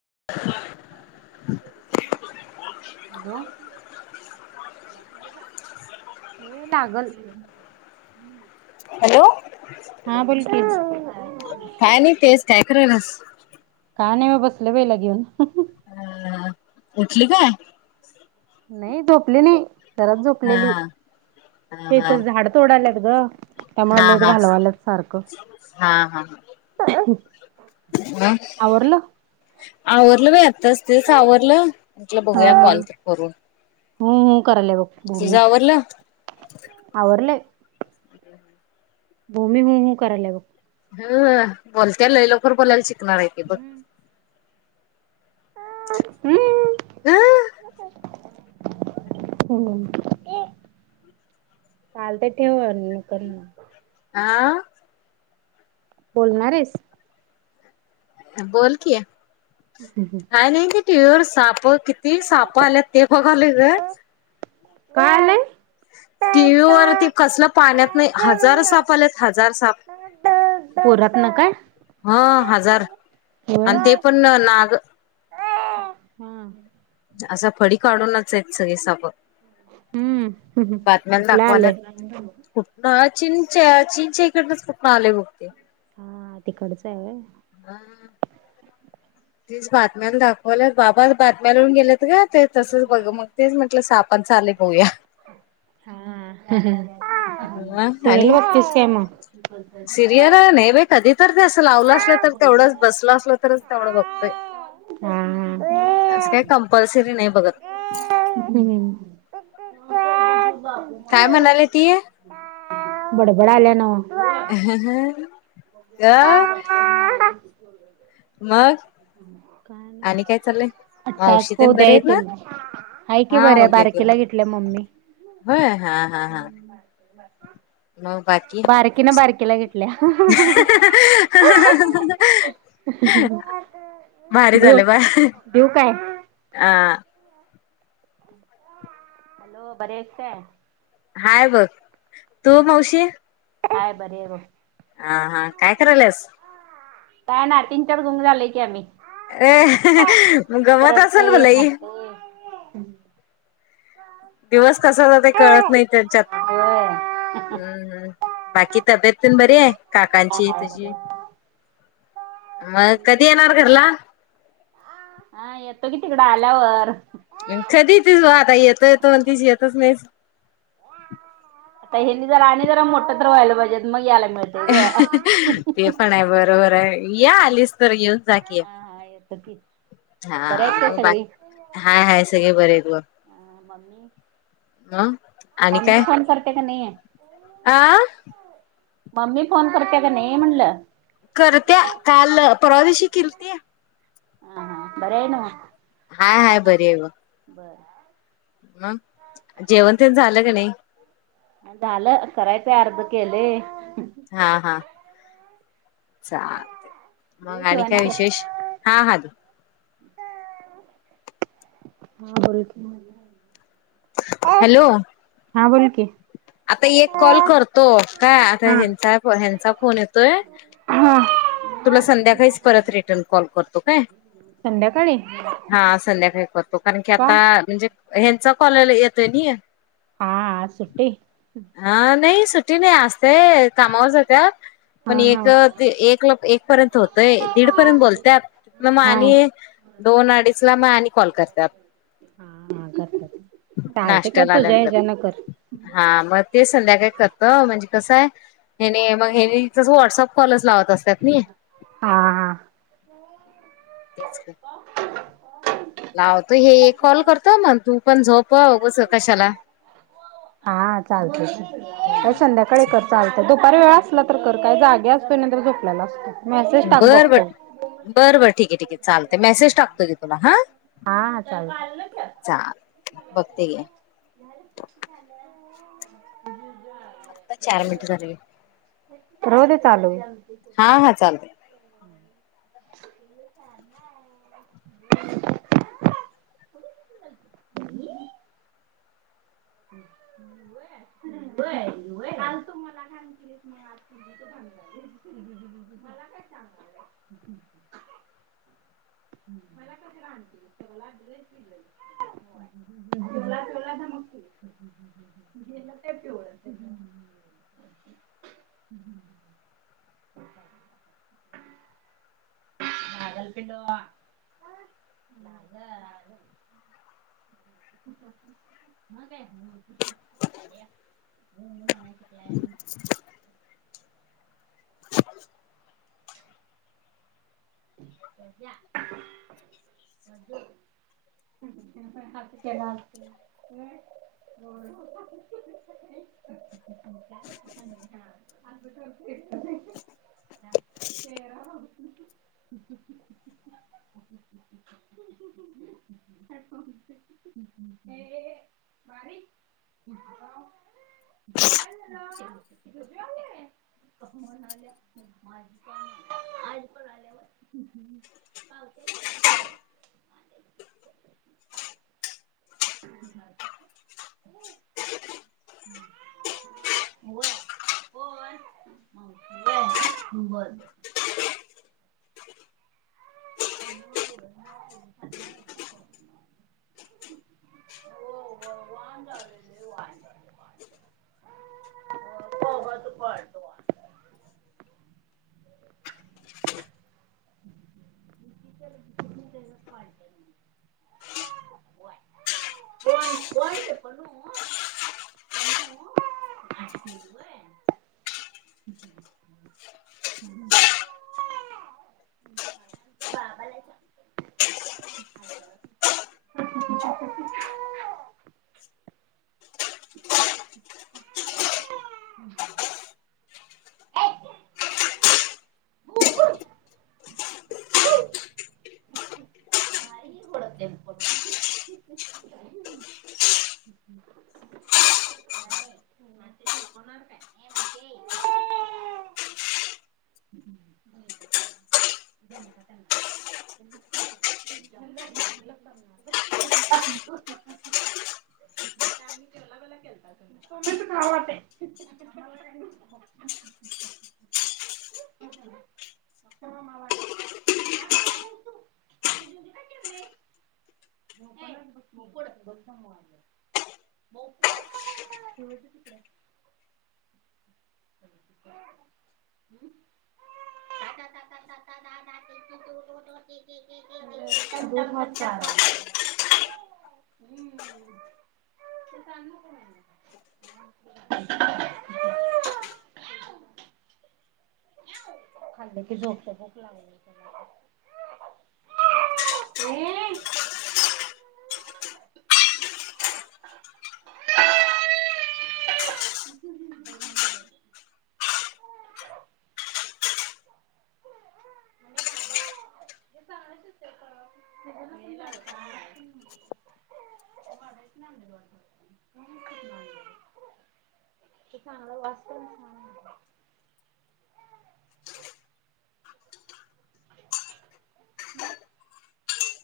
[inaudible] Hello! हे लागल. Hello! हा, बोलकी! काय नाही, तेच काय करायलास? का नाही म बसले, पहिला घेऊन. अ उठली काय? नाही, झोपलेली जरात हा झोपलेली. हा ते हा तर झाड तोडयालात ग, त्यामुळे हा लेट हा घालवाल्यात सारखं. ह. अ आवरवरलं बा आत्ताच! तेच आवरलं, म्हटला बघूया कॉन्ट्रॅक्ट करून. हुं हुं, करायला बघ. तुझा आवरलं? आवरले? [inaudible] भूमी, हू हू कराय लागलं. ह बोलते, ल लवकर बोलायला शिकणार आहे, ते बघ. हम् हम् [inaudible] चालत ठेवा, [unintelligible] हा. बोलणार आहेस? बोल कि. [inaudible] आणि [unintelligible] टिव्हीवर साप किती साप आल्यात ते बघायलोय ग. काय आलंय? टिव्ही वरती कसलं पाण्यात नाही हजार साप आलेत हजार साप. पोरात ना काय? हा, हजार होय आणि हा ते पण नाग. असा फडी काढूनच आहेत, सगळे साप. हम्म हम् हम् बातम्याला कुठल दाखवायला आलेय? चीनच्या चीनच्या इकडनच कुठन आले बघ ते. हा तिकडचा आहे होय? हा तीच बातम्याला दाखवायल्यात बाबा आज बातम्या लाऊन गेल्यात ग. ते तसंच बघ मग तेच म्हटलं सापांच आलंय बघुया. हं ह टिव्हीला बघतीस काय मग? सिरियर नाही बाई कधी तर ते असं लावलं असलं तर तेवढंच बसलं असलं तरच तेवढं बघतोय. हम्म. असं काय कंपल्सरी नाही बघत. हम्म. काय म्हणाल्या ती? बड बडाल्या न्हवं. आ? मग काय आणि काय नाही चाललंय? मावशी टास्क तेन उद्या बरे आहेत ना येतील. हाय की हा बरं उद्या येतील बारकीला घेतल्या मम्मी. होय हा हा हा. मग बाकी [unintelligible] बारकीन बारकीला घेतल्या. [unintelligible] भारी देऊ झाले बा. देऊ काय? अ ह. हॅलो बरी आहेस काय? हाय बघ, तू मावशी? हाय बरी हाय बघ. हा हा काय करायल्यास? काय नातींच्यात गुंग झालोय की आम्ही. अ एक गमत असंल रडतय मग‌ एक लई? हसतय. दिवस कसा जातोय कळत नाही त्यांच्यात होय. हम्म. बाकी तब्येत तेन बरी आहे. हाय काकांची हाय बरी तुझी.. आहे. मग कधी येणार घरला. हा येतो की तिकडं आल्यावर. कधी येतीस बघ आता. येतो येतो म्हणतीस येतच नाहीस. आता हेंनी जरा आणि जरा मोठं तर व्हायला पाहिजे, मग याला मिळलं. ते पण आहे बरोबर आहे, या आलीस तर येऊन जा की. हा हा येत की. बरे हा आहेत काय मग बाक सगळी? हाय हाय सगळे बरे आहेत बघ. मम्मी? ह आणि काय फोन करते का नाही? आ... मम्मी फोन करते का नाही म्हणलं. करत्या काल परवा दिवशी किलती. हा.. बर हाय नव्हं. हाय हाय बरी आहे बघ. बर. मग जेवण तेन झालं का नाही? झालं करायचंय अर्ध केलंय. हा हा चालतंय. मग देऊ आणि काय विशेष? शिवानीकडं? हा हा दे. हा [unintelligible] हॅलो. हा बोल की, आता एक कॉल करतो काय, आता हा यांचा ह्यांचा फोन येतोय. हा. तुला संध्याकाळीच परत रिटर्न कॉल करतो काय. संध्याकाळी का? हा संध्याकाळी करतो, कारण की आता म्हणजे ह्यांचा कॉल येतोय नई. हा आज सुट्टी? हा नाही सुट्टी नाही आज ते कामावर जात्यात, हा पण हा हा एक ते एकला एक पर्यंत होतंय, दीड पर्यंत बोलत्यात मग हा आणि दोन अडीचला मग आणि कॉल करत्यात. हा हा कर कर चालतंय. कर नाश्त्याला तुझ्या आल्यानंतर हेज्यानं कर. हा मग ते संध्याकाळी करतो. म्हणजे कसं आहे हेनी मग हेनी तेज व्हॉट्सअप कॉलच लावत अस हा हा. तेच की. लावतो हे एक कॉल करतो, मग तू पण झोप उगच कशाला. हा चालतेस हो संध्या कर कर चालतंय. दुपारी वेळ असला तर कर काय जागी असतोय नाही तर झोपल्यालो असतोय. मेसेज टाक बरं बर बघतो बरं बरं ठीक आहे ठीक आहे चालतंय. मेसेज टाकतो की तुला हां. हा हा चालतंय. चालतंय बघते घे. [inaudible] आता चार मिनिटं झाली. रोज हे चालू आहे. हा हा चालतंय. [inaudible] [inaudible] होय होय. काल तु मला घाण केलीस मग आज तुझी ती घाण झालीस. मला काय सांगितल्यास. हम्म. [inaudible] [inaudible] हम्म हम्म. लागलं पिलू लागलं. मग काय [unintelligible] हं हं म्हणायला शिकलाय आणि [unintelligible] [unintelligible] होय. [unintelligible] [unintelligible] [unintelligible] काल [inaudible] [unintelligible] [inaudible] [inaudible] होय. कोण माऊशी होय बर बर. [unintelligible] [inaudible] [unintelligible] कोण ते पनू, पनू.. [unintelligible] बाबा आलाय की. [inaudible] [inaudible] ् [unintelligible] [unintelligible] होणार काय? हे माहिती आहे. ज्यांच त्यांना. [unintelligible] तुम्हीच खावा ते. ये [unintelligible] [unintelligible] [unintelligible] के के के के.. [unintelligible] [unintelligible] खाल्लं की झोपतय. झोप लागली [unintelligible] ये [unintelligible] [unintelligible] [inaudible] ते चांगलंय वाच तर. हम्म.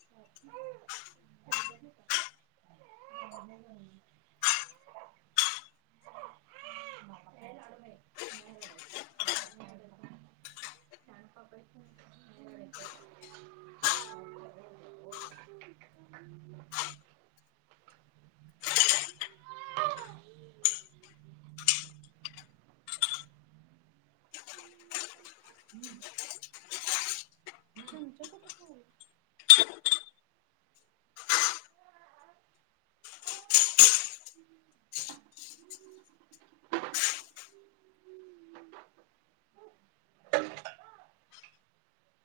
ह [unintelligible] [inaudible] [inaudible] [unintelligible] हम्म. हम्म. चमचा कुठे ठेवला? [inaudible] [unintelligible]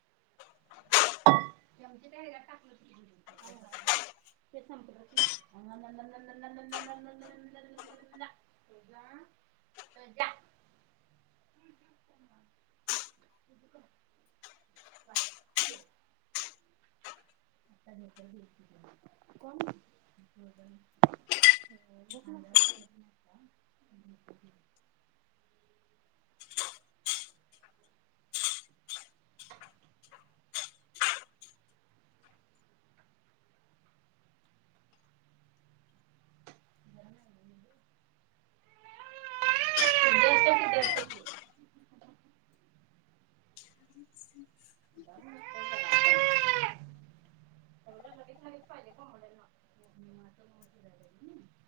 जमते काय हेज्यात टाकलं [unintelligible] [unintelligible] [unintelligible] [unintelligible] [unintelligible] [inaudible] [unintelligible]